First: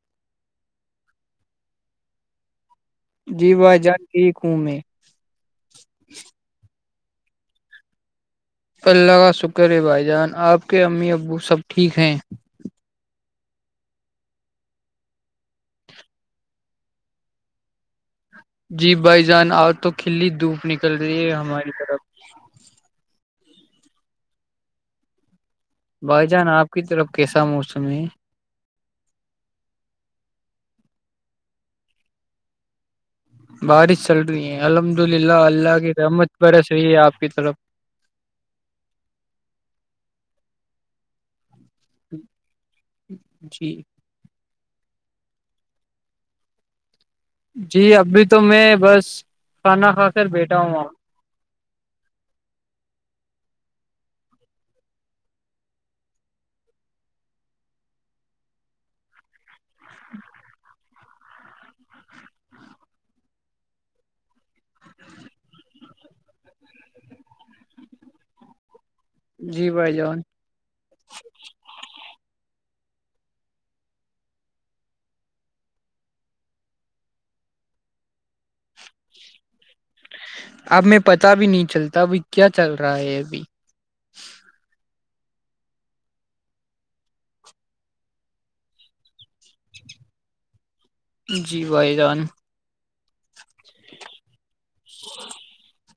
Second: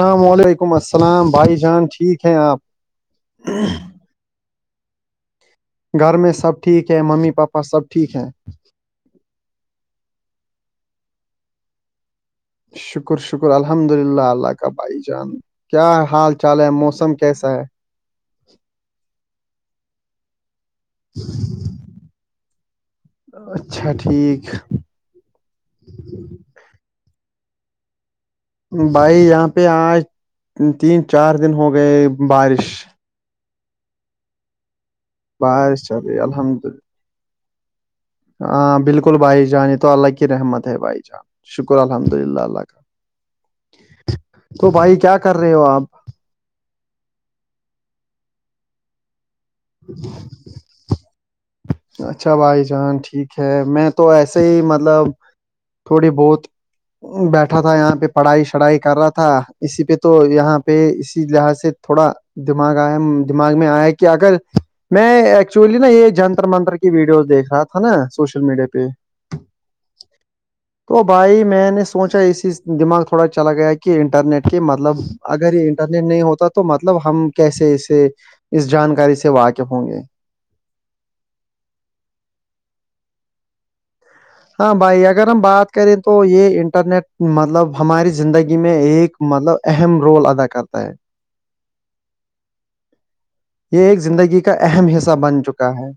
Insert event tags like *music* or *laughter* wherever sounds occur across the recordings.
السلام علیکم السلام بھائی جان ٹھیک ہیں آپ جی بھائی جان گیک میں گھر میں سب ٹھیک ہے ممی پاپا سب ٹھیک ہے اللہ کا شکر ہے بھائی جان آپ کے امی ابو سب ٹھیک ہیں شکر شکر الحمد للہ اللہ کا بھائی جان کیا حال چال ہے موسم کیسا ہے جی بھائی جان آ تو کھلی دھوپ نکل رہی ہے ہماری طرف اچھا ٹھیک بھائی جان آپ کی طرف کیسا موسم ہے بھائی یہاں پہ آج تین چار دن ہو گئے بارش بارش چل رہی ہیں الحمد للہ اللہ بارش کی چل رہی رحمت الحمد برسحیح ہے آپ کی طرف ہاں بالکل بھائی جان تو اللہ کی رحمت ہے بھائی جان شکر الحمد للہ اللہ کا جی تو بھائی کیا کر رہے ہو آپ جی ابھی تو میں بس کھانا کھا کر بیٹھا ہوںا ہ اچھا بھائی جان ٹھیک ہے میں تو ایسے ہی مطلب تھوڑی بہت بیٹھا تھا یہاں پہ پڑھائی شڑھائی کر رہا تھا اسی پہ تو یہاں پہ اسی لحظ سے تھوڑا دماغ آیا دماغ میں آیا کہ اگر میں ایکچولی نا یہ جن مر منتر کی ویڈیوز دیکھ رہا تھا نا سوشل میڈیا پہ جی بھائی جان تو بھائی میں نے سوچا اسی دماغ تھوڑا چلا گیا کہ انٹرنیٹ کے مطلب اگر یہ انٹرنیٹ نہیں ہوتا تو مطلب ہم کیسے اسے اس جانکاری سے واقف ہوں گے اب میں پتا بھی نہیں چلتا ابھی کیا چل رہا ہے ابھی ہاں بھائی اگر ہم بات کریں تو یہ انٹرنیٹ مطلب ہماری زندگی میں ایک مطلب اہم رول ادا کرتا ہے جی بھائی جان یہ ایک زندگی کا اہم حصہ بن چکا ہے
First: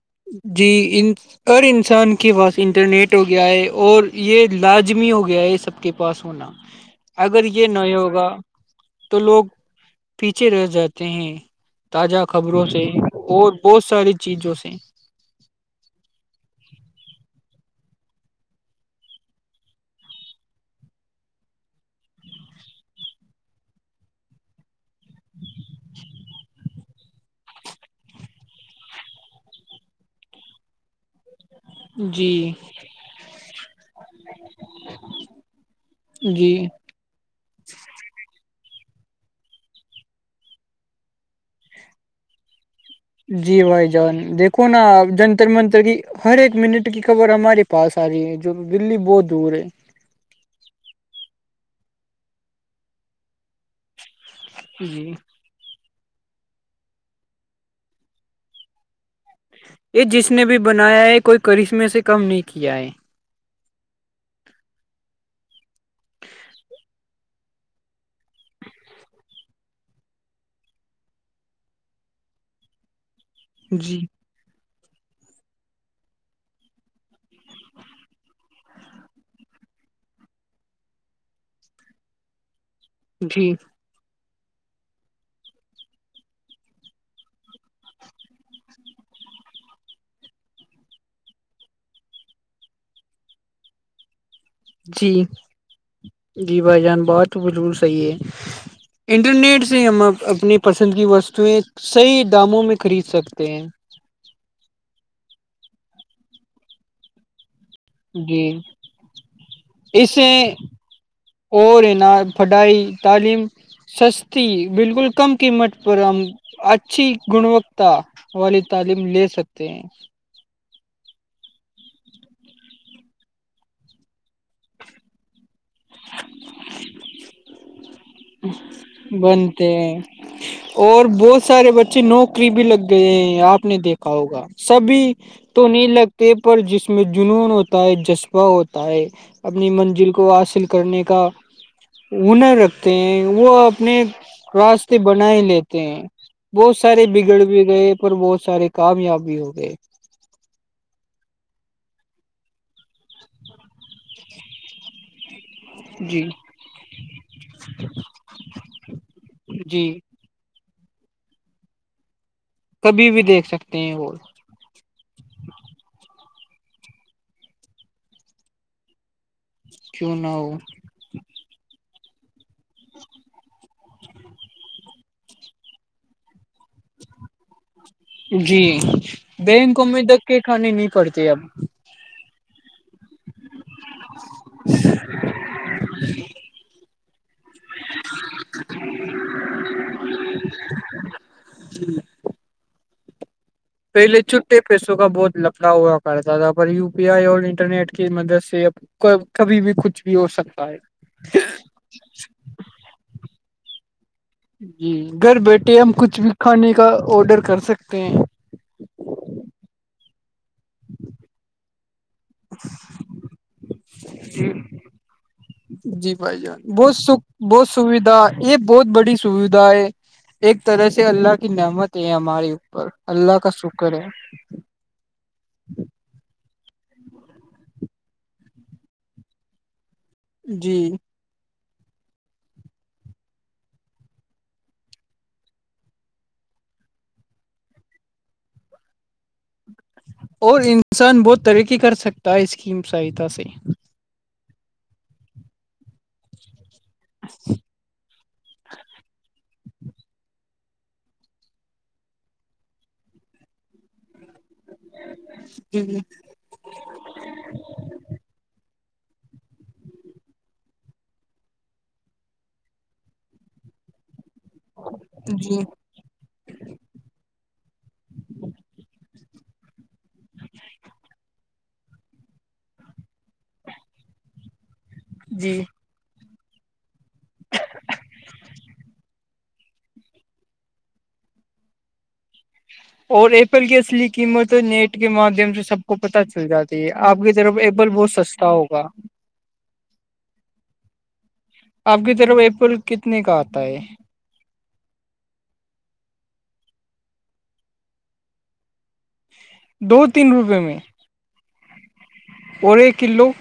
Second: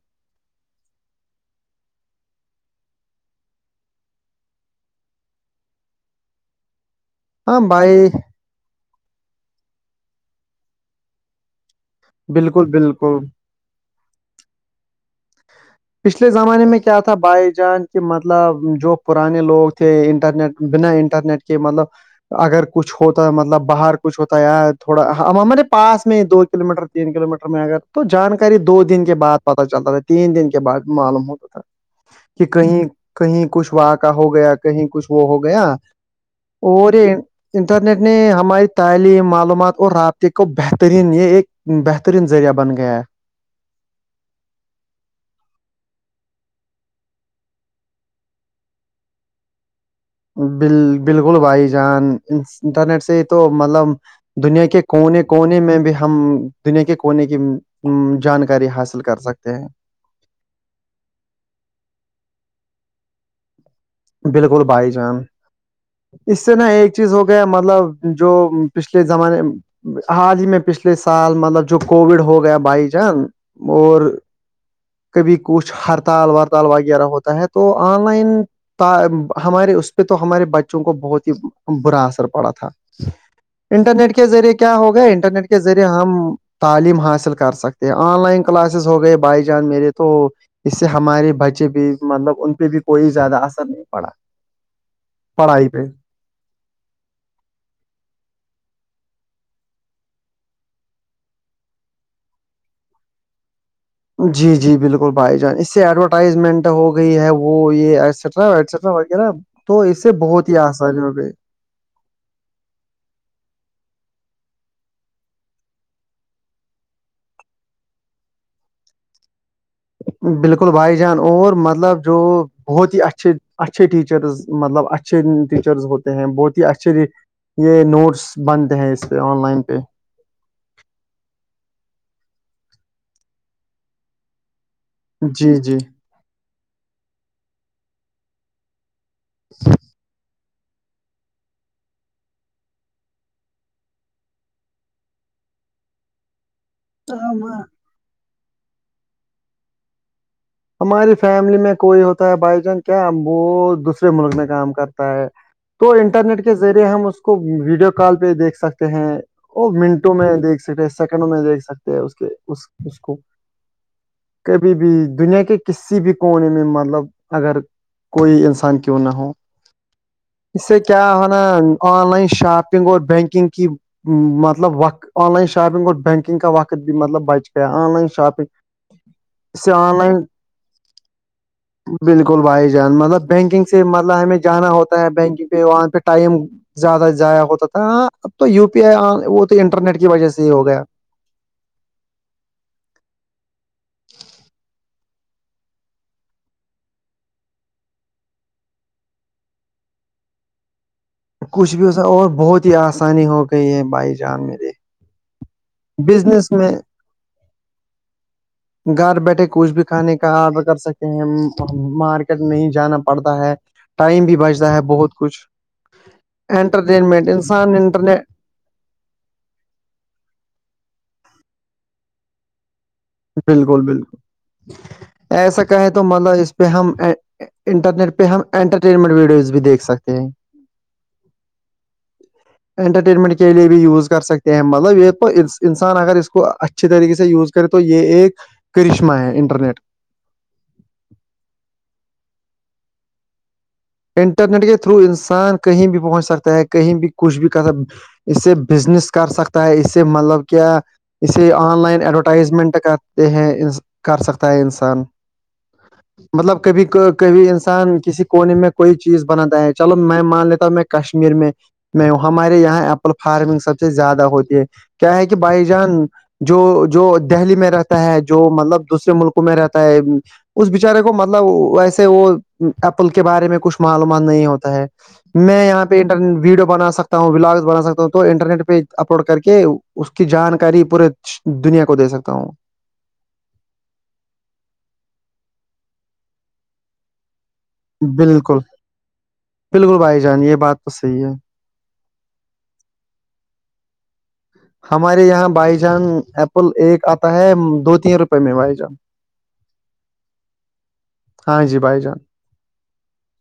جی ان ہر انسان کے پاس انٹرنیٹ ہو گیا ہے اور یہ لازمی ہو گیا ہے سب کے پاس ہونا *inaudible* اگر ہاں یہ نہیں بھائی ہوگا تو لوگ پیچھے رہ جاتے ہیں تازہ خبروں بالکل سے بالکل اور بہت ساری چیزوں سے پچھلے زمانے میں کیا تھا بھائی جان کہ مطلب جو پرانے لوگ تھے انٹرنیٹ بنا انٹرنیٹ کے مطلب اگر کچھ ہوتا ہے مطلب باہر کچھ ہوتا ہے ی تھوڑا ہم ہمارے پاس میں دو کلو میٹر تین کلو میٹر میں اگر تو جانکاری دو دن کے بعد پتا چلتا رہ تین دن کے بعد معلوم ہو جی کہ کہیں کہیں کچھ وہاں کا ہو گیا کہیں کچھ وہ ہو گیا جی اور یہ انٹرنیٹ نے ہماری تعلیم معلومات اور رابطے کو بہترین یہ ایک بہترین ذریعہ بن گیا جی بھائی جان دیکو نا جنتر منتر کی ہر ایک منٹ کی خبر ہمارے پاس آ رہی ہے جو دللی بہت دور ہے ب بالکل بھائی جان انٹرنیٹ سے تو مطلب دنیا کے جی کونے کونے میں بھی ہم دنیا کے کونے کی جانکاری حاصل کر سکتے ہیں یہ جس نے بھی بنایا ہے کوئی کرشمے سے کم نہیں کیا ہے بالکل بھائی جان اس سے نا ایک چیز ہو گیا مطلب جو پچھلے زمانے حال ہی میں پچھلے سال مطلب جو کووڈ ہو گیا بھائی جان جی اور کبھی کچھ ہڑتال وڑتال وغیرہ ہوتا ہے تو آن لائن ہمارے اس پہ تو ہمارے بچوں کو بہت ہی برا اثر پڑا تھا جی انٹرنیٹ کے ذریعے کیا ہوگا انٹرنیٹ کے ذریعے ہم تعلیم حاصل کر سکتے ہیں آن لائن کلاسز ہو گئے بھائی جان میرے تو اس سے ہمارے بچے بھی مطلب ان پہ بھی کوئی زیادہ اثر نہیں پڑا جی پڑھائی پہ جی بھائی جان بات تو بلکل صحیح ہے انٹرنیٹ سے ہم اپنی پسند کی وستویں صحیح داموں میں خرید سکتے ہیں جی جی بالکل بھائی جان اس سے ایڈورٹائزمنٹ ہو گئی ہے وہ یہ جی ایسٹرا وٹرا وغیرہ تو اس سے بہت ہی آسانی ہوگئی اور حینا پڑھائی تعلیم سستی بالکل کم قیمت پر ہم اچھی گنوکتا والی تعلیم لے سکتے ہیں بالکل بھائی جان اور مطلب جو بہت ہی اچھے اچھے ٹیچرز مطلب اچھ اچھے ٹیچرز ہوتے ہیں بہت ہی اچھے یہ نوٹس بنتے ہیں اس پہ آن لائن بنتے پہ ہیں اور بہت سارے بچے نوکری بھی لگ گئے ہیں آپ نے دیکھا ہوگا سبھی جی تو جی نہیں لگتے پر جس میں جنون ہوتا ہے جذبہ ہوتا ہے اپنی منزل کو حاصل کرنے کا ہنر رکھ وہ اپنے راستے بنائی لیتے ہیں وہ سارے بگڑ بھی گئے پر بہت سارے کامیاب بھی ہو گئے ہماری فیملی میں کوئی ہوتا ہے بائی چانس کیا وہ دوسرے ملک میں کام کرتا ہے تو جی انٹرنیٹ کے ذریعے ہم اس کو ویڈیو کال پہ دیکھ سکتے ہیں وہ جی منٹوں میں دیکھ سکتے ہیں سیکنڈ میں دیکھ سکتے ہیں اس کے اس اس کبھی کو بھی دیکھ سکتے ہیں وہ کبھی بھی دنیا کے کہ کسی بھی کونے میں مطلب اگر کوئی انسان کیوں نہ ہو کیوں نہ ہو اس سے کیا ہوناا آن لائن شاپنگ اور بینکنگ کی مطلب وقت آن لائن شاپنگ اور بینکنگ کا وقت بھی مطلب بچے گ آن لائن شاپنگ جی اس سے بینک آن میں لائن دھکے کھانے نہیں پڑتے اب بالکل بھائی جان مطلب بینکنگ سے مطلب ہمیں جانا ہوتا ہے بینکنگ پہ وہاں پہ ٹائم ج زیادہ ضائع ہوتا تھا ہاں اب تو یو پی آئی وہ تو انٹرنیٹ کی وجہ سے ہی ہو گیا جی پہلے چھٹے پیسوں کا بہت لپڑا ہوا کرتا تھا پر یو پی آئی اور انٹرنیٹ کی مدد سےب کبھی بھی کچھ بھی ہو سکتا ہے کچھ بھی اس اور بہت ہی آسانی ہو گئی ہے بھائی جان میں جی گھر بیٹھے ہم کچھ بھی بزنس کھانے کا آڈر کر سکتے ہیں گھر بیٹھے کچھ بھی کھانے کا آرڈر کر سکے ہیں مارکی نہیں جانا پڑتا ہے ٹائم بھی بچتا ہے بہت کچھ جی بھائی ج بہت س انٹرٹینمنٹ بہت انسان سویدھا انٹرنیٹ یہ بہت بڑی سویدھا ہے ایک طرح سے اللہ کی نعمت ہے ہمارے اوپر اللہ کا بالکل شکر ہے بالکل ایسا کہیں تو مطلب اس پہ ہم انٹرنیٹ پہ ہم انٹرٹینمنٹ ویڈیوز بھی دیکھ سکتے ہیں جی انٹرٹینمنٹ کے لیے بھی یوز کر سکتے ہیں مطلب یہ انسان اگر اس کو اچھی طریقے سے یوز کرے تو یہ ایک کرشمہ ہے انٹرنیٹ کا اور انسان بہت ترقی کر سکتا ہے اس کی سہایتا سے انٹرنیٹ کے تھرو انسان کہیں بھی پہنچ سکتا ہے کہیں بھی کچھ بھی کا اسے بزنس کر سکتا ہے اسے مطلب کیا اسے آن لائن ایڈورٹائزمنٹ کرتے ہیں کر سکتا ہے انسان جی *unintelligible* مطلب کبھی کبھی انسان کسی کونے میں کوئی چیز بناتا ہے چلو میں مان لیتا ہوں میں کشمیر میں میں ہ ہمارے یہاں ایپل فارمنگ سب سے زیادہ ہوتی ہے کیا ہے کہ جی بھائی جان جو جو دہلی میں رہتا ہے جو مطلب دوسرے ملکوں میں رہتا ہے اس بچارے کو مطلب ویسے وہ ایپل کے بارے میں کچھ معلومان نہیں ہوتا ہے جی میں یہاں پہ انٹرنی ویڈیو بنا سکتا ہوں بلاگس بنا سکتا ہوں تو انٹرنیٹ پہ اپلوڈ کر کے اس کی جانکاری پورے دنیا کو دے سکتا ہوں *unintelligible* اور ایپل کی اصلی قیمت نیٹ کے مادھیم سے سب کو پتہ چل جاتی ہے آپ کی طرف ایپل بہت سستا بالکل ہوگا بالکل بھائی جان یہ بات تو صحیح ہے آپ کی طرف ایپل کتنے کا آتا ہے ہمارے یہاں بائی جان ایپل ایک آتا ہے دو تین روپے میں بائی جان دو تین روپئے میں *unintelligible* ہاں جی بھائی جان اور ایک کلو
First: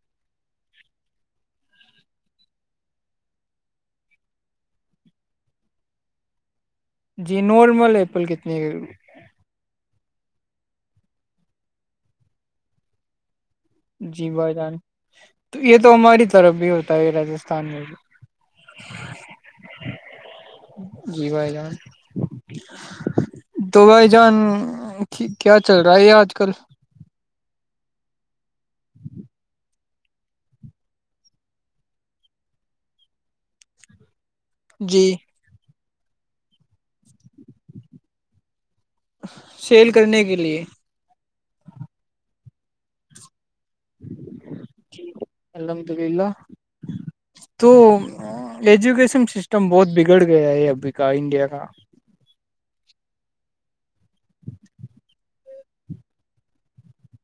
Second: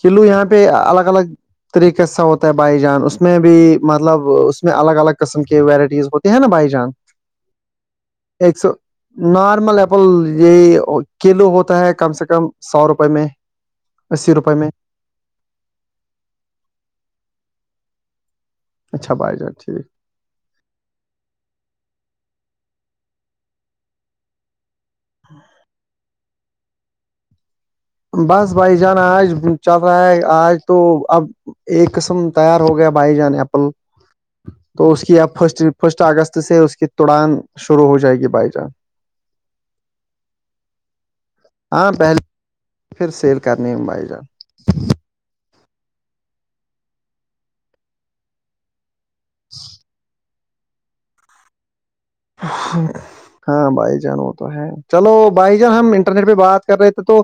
کلو یہاں پہ الگ الگ طریقے سا ہوتا ہے بائی جان اس میں بھی مطلب اس میں الگ الگ قسم کی ورائٹیز ت ہیں نا بائی جان *unintelligible* جی نارمل ایپل کتنے ایک سو نارمل ایپل یہی کلو ہوتا ہے کم سے کم سو روپے میں جی اسی بائی روپئے میں جان تو یہ تو ہماری طرف بھی ہوتا ہے راجستھان میں بھی اچھا بائی جار ٹھیک *unintelligible* جی بھائی جان تو بھائی جان کیا چل رہا ہے یہ آج کل بس بھائی جانا آج چل رہا ہے آج تو اب ایک قسم تیار ہو گیا بھائی جان ایپل تو اس جی کی اب فسٹ فسٹ اگست سے اس کی توڑان شروع ہو جائے گی بھائی جان سیل کرنے کے لیے *unintelligible* ہاں پہلے پھر سیل کرنی ہے موبائل جہ الحمد للہ توجوکشن *unintelligible* سسٹم بہت بگڑ گیا ہے ابھی کا انڈیا کا ہاں ہاں بھائی جان وہ تو ہے چلو بھائی جان ہم انٹرنیٹ پہ بات کر رہے تھے تو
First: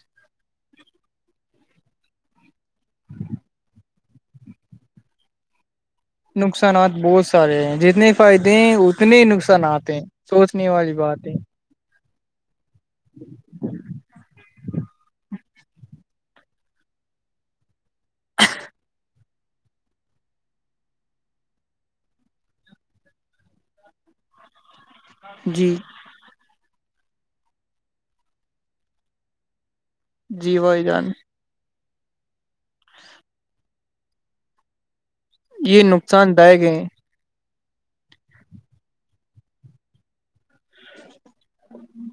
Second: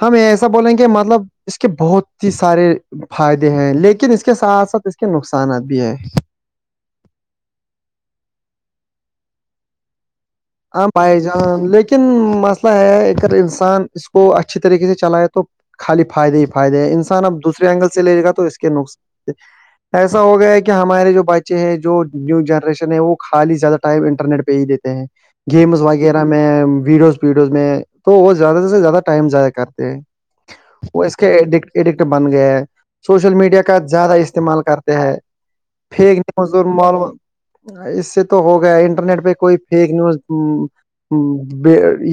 ہم ایسا بولیں گے مطلب اس کے بہت ہی سارے فائدے ہیں لیکن اس کے ساتھ ساتھ اس کے نقصانات بھی ہیں نقصانات بہت سارے ہیں جتنے فائدے ہیں اتنے ہی نقصانات ہیں سوچنے ہ والی بائے بات ہے ل *unintelligible* لن مسئلہ ہے اگر انسان اس کو اچھی طریقے سے چلائے تو خالی فائدے ہی فائدے ہیں انسان اب دوسرے اینگل سے لے لے گا تو اس کے نص ایسا ہو گیا ہے کہ ہمارے جو بچے ہیں جو نیو جنریشن ہے وہ خالی زیادہ ٹائپ انٹرنیٹ پہ ہی دیتے ہیں جی گیمز وغیرہ میں ویڈیوز ویڈیوز میں تو وہ زیادہ سے زیادہ ٹائم ضائع کرتے ہیں جی بھائی وہ جان اس کے ایڈکٹ ایڈکٹ بن گئے ہے سوشل میڈیا کا کا زیادہ استعمال کرتے ہیں یہ پیک نقصان نیز دائق اور ہیں مولوم اس سے تو ہو گیا انٹرنیٹ پہ کوئی فیک نیوز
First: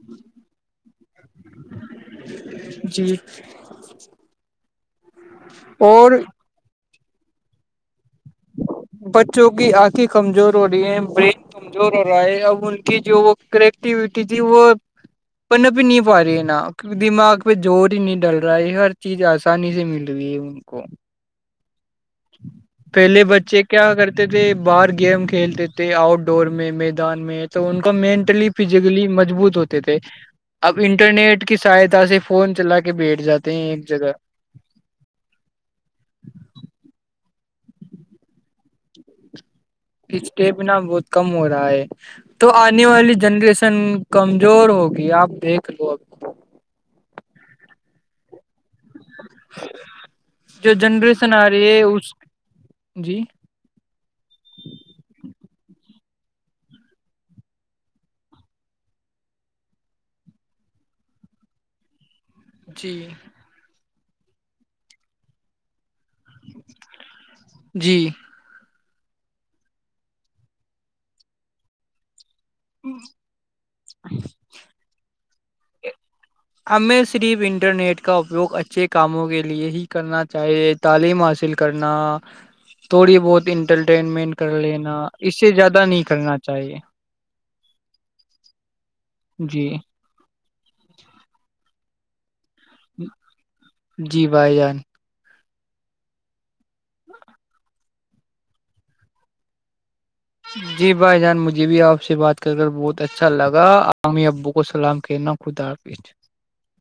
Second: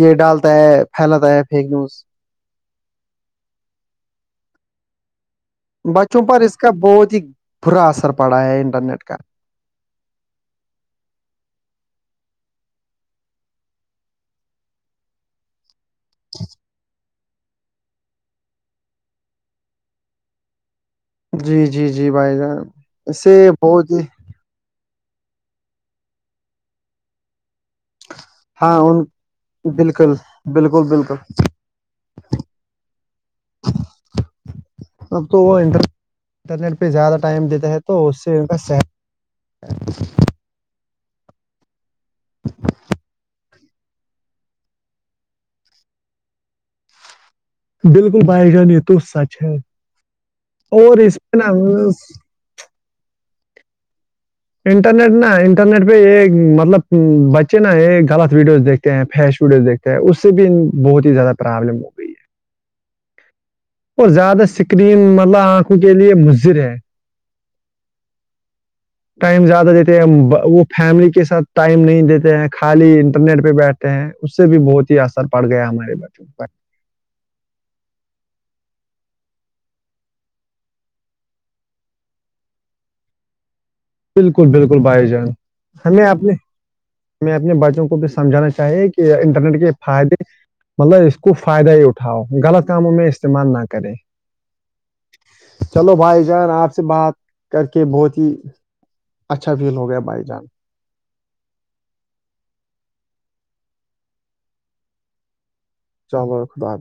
یہ ڈالتا ہے پھیلاتا ہے فیک نیوز جی اور بچوں پر اس کا بہت ہی برا اثر پڑا ہے انٹرنیٹ کا جوک آنکھیں کمزور ہو رہی ہیں برین کمزور ہو رہا ہے اب ان کی جو وہ کریٹیوٹی تھی وہ پننا پ نہیں پا رہی ہیں نا دماغ پ زور ہی نہیں ڈل رہا ہے ہر چیز آسانی سے مل رہی ہے ان کو جی جی جی بھائی جان پہلے ایے بچے بہت کیا ہی کرتے تھے باہر گیم کھیلتے تھے آؤٹ ڈور میں میدان میں تو ان کا مین لی پ ہاں ان جگلی مجبوط ہوتے تھے بالکل اب بالکل بالکل انٹرنیٹ کی سہایتا سے فون چلا کے بیٹھ جاتے ہیں ایک جگہ اب تو وہ انٹر انٹرنیٹ پہ زیادہ ٹائم دیتا ہے تو اس سے ان کا صحت ا پچٹ بنا بہت کم ہو رہا ہے تو آنے والی جنریشن کمزور ہوگی آپ دیکھ لو اب بالکل بھائی جان یہ تو سچ ہے جو اور اس جنریشن میں آ ن رہی ہے اس جی انٹرنیٹ نا انٹرنیٹ پہ ایک مطلب بچے نا ایک غلط ویڈیوز دیکھتے دیک فیش ووڈز دیکھتے ہیں اس سے بھی بہت ہی زیادہ پرابلم ہو گئی ہے جی اور زیادہ سکرین مطلب آنکھوں کے لیے مضر ہے جی ٹائم زیادہ دیتے ہیں وہ فیملی کے ساتھ ٹائم نہیں دیتے ہیں خالی انٹرنیٹ پہ بیٹھتے ہیں اس سے بھی بہت ہی اثر پڑ گیا ہمارے بچوں پر ہمیں صرف انٹرنیٹ کا اپیوگ اچھے کاموں کے لیے ہی کرنا چاہیے تعلیم حاصل کرنا تھوڑی بہت ان انٹرٹینمنٹ بالکل کر بالکل لینا بھائی اس سے زیادہ نہیں کرنا چاہیے میں اپنے بچوں کو بھی سمجھانا چاہیے کہ انٹرنیٹ جی کے فائدے مطلب اس کو فائدہ ہی اٹھاؤ غلط کاموں میں استعمال نہ کرے جی بھائی جان چلو بھائی جان آپ سے بات کر کے بہت ہی اچھا فیل ہو گیا بائی جان جی بھائی جان مجھے بھی آپ سے بات کر کر بہت اچھا لگا عامی ابو کو سلام کہنا خدافظ ب خد آا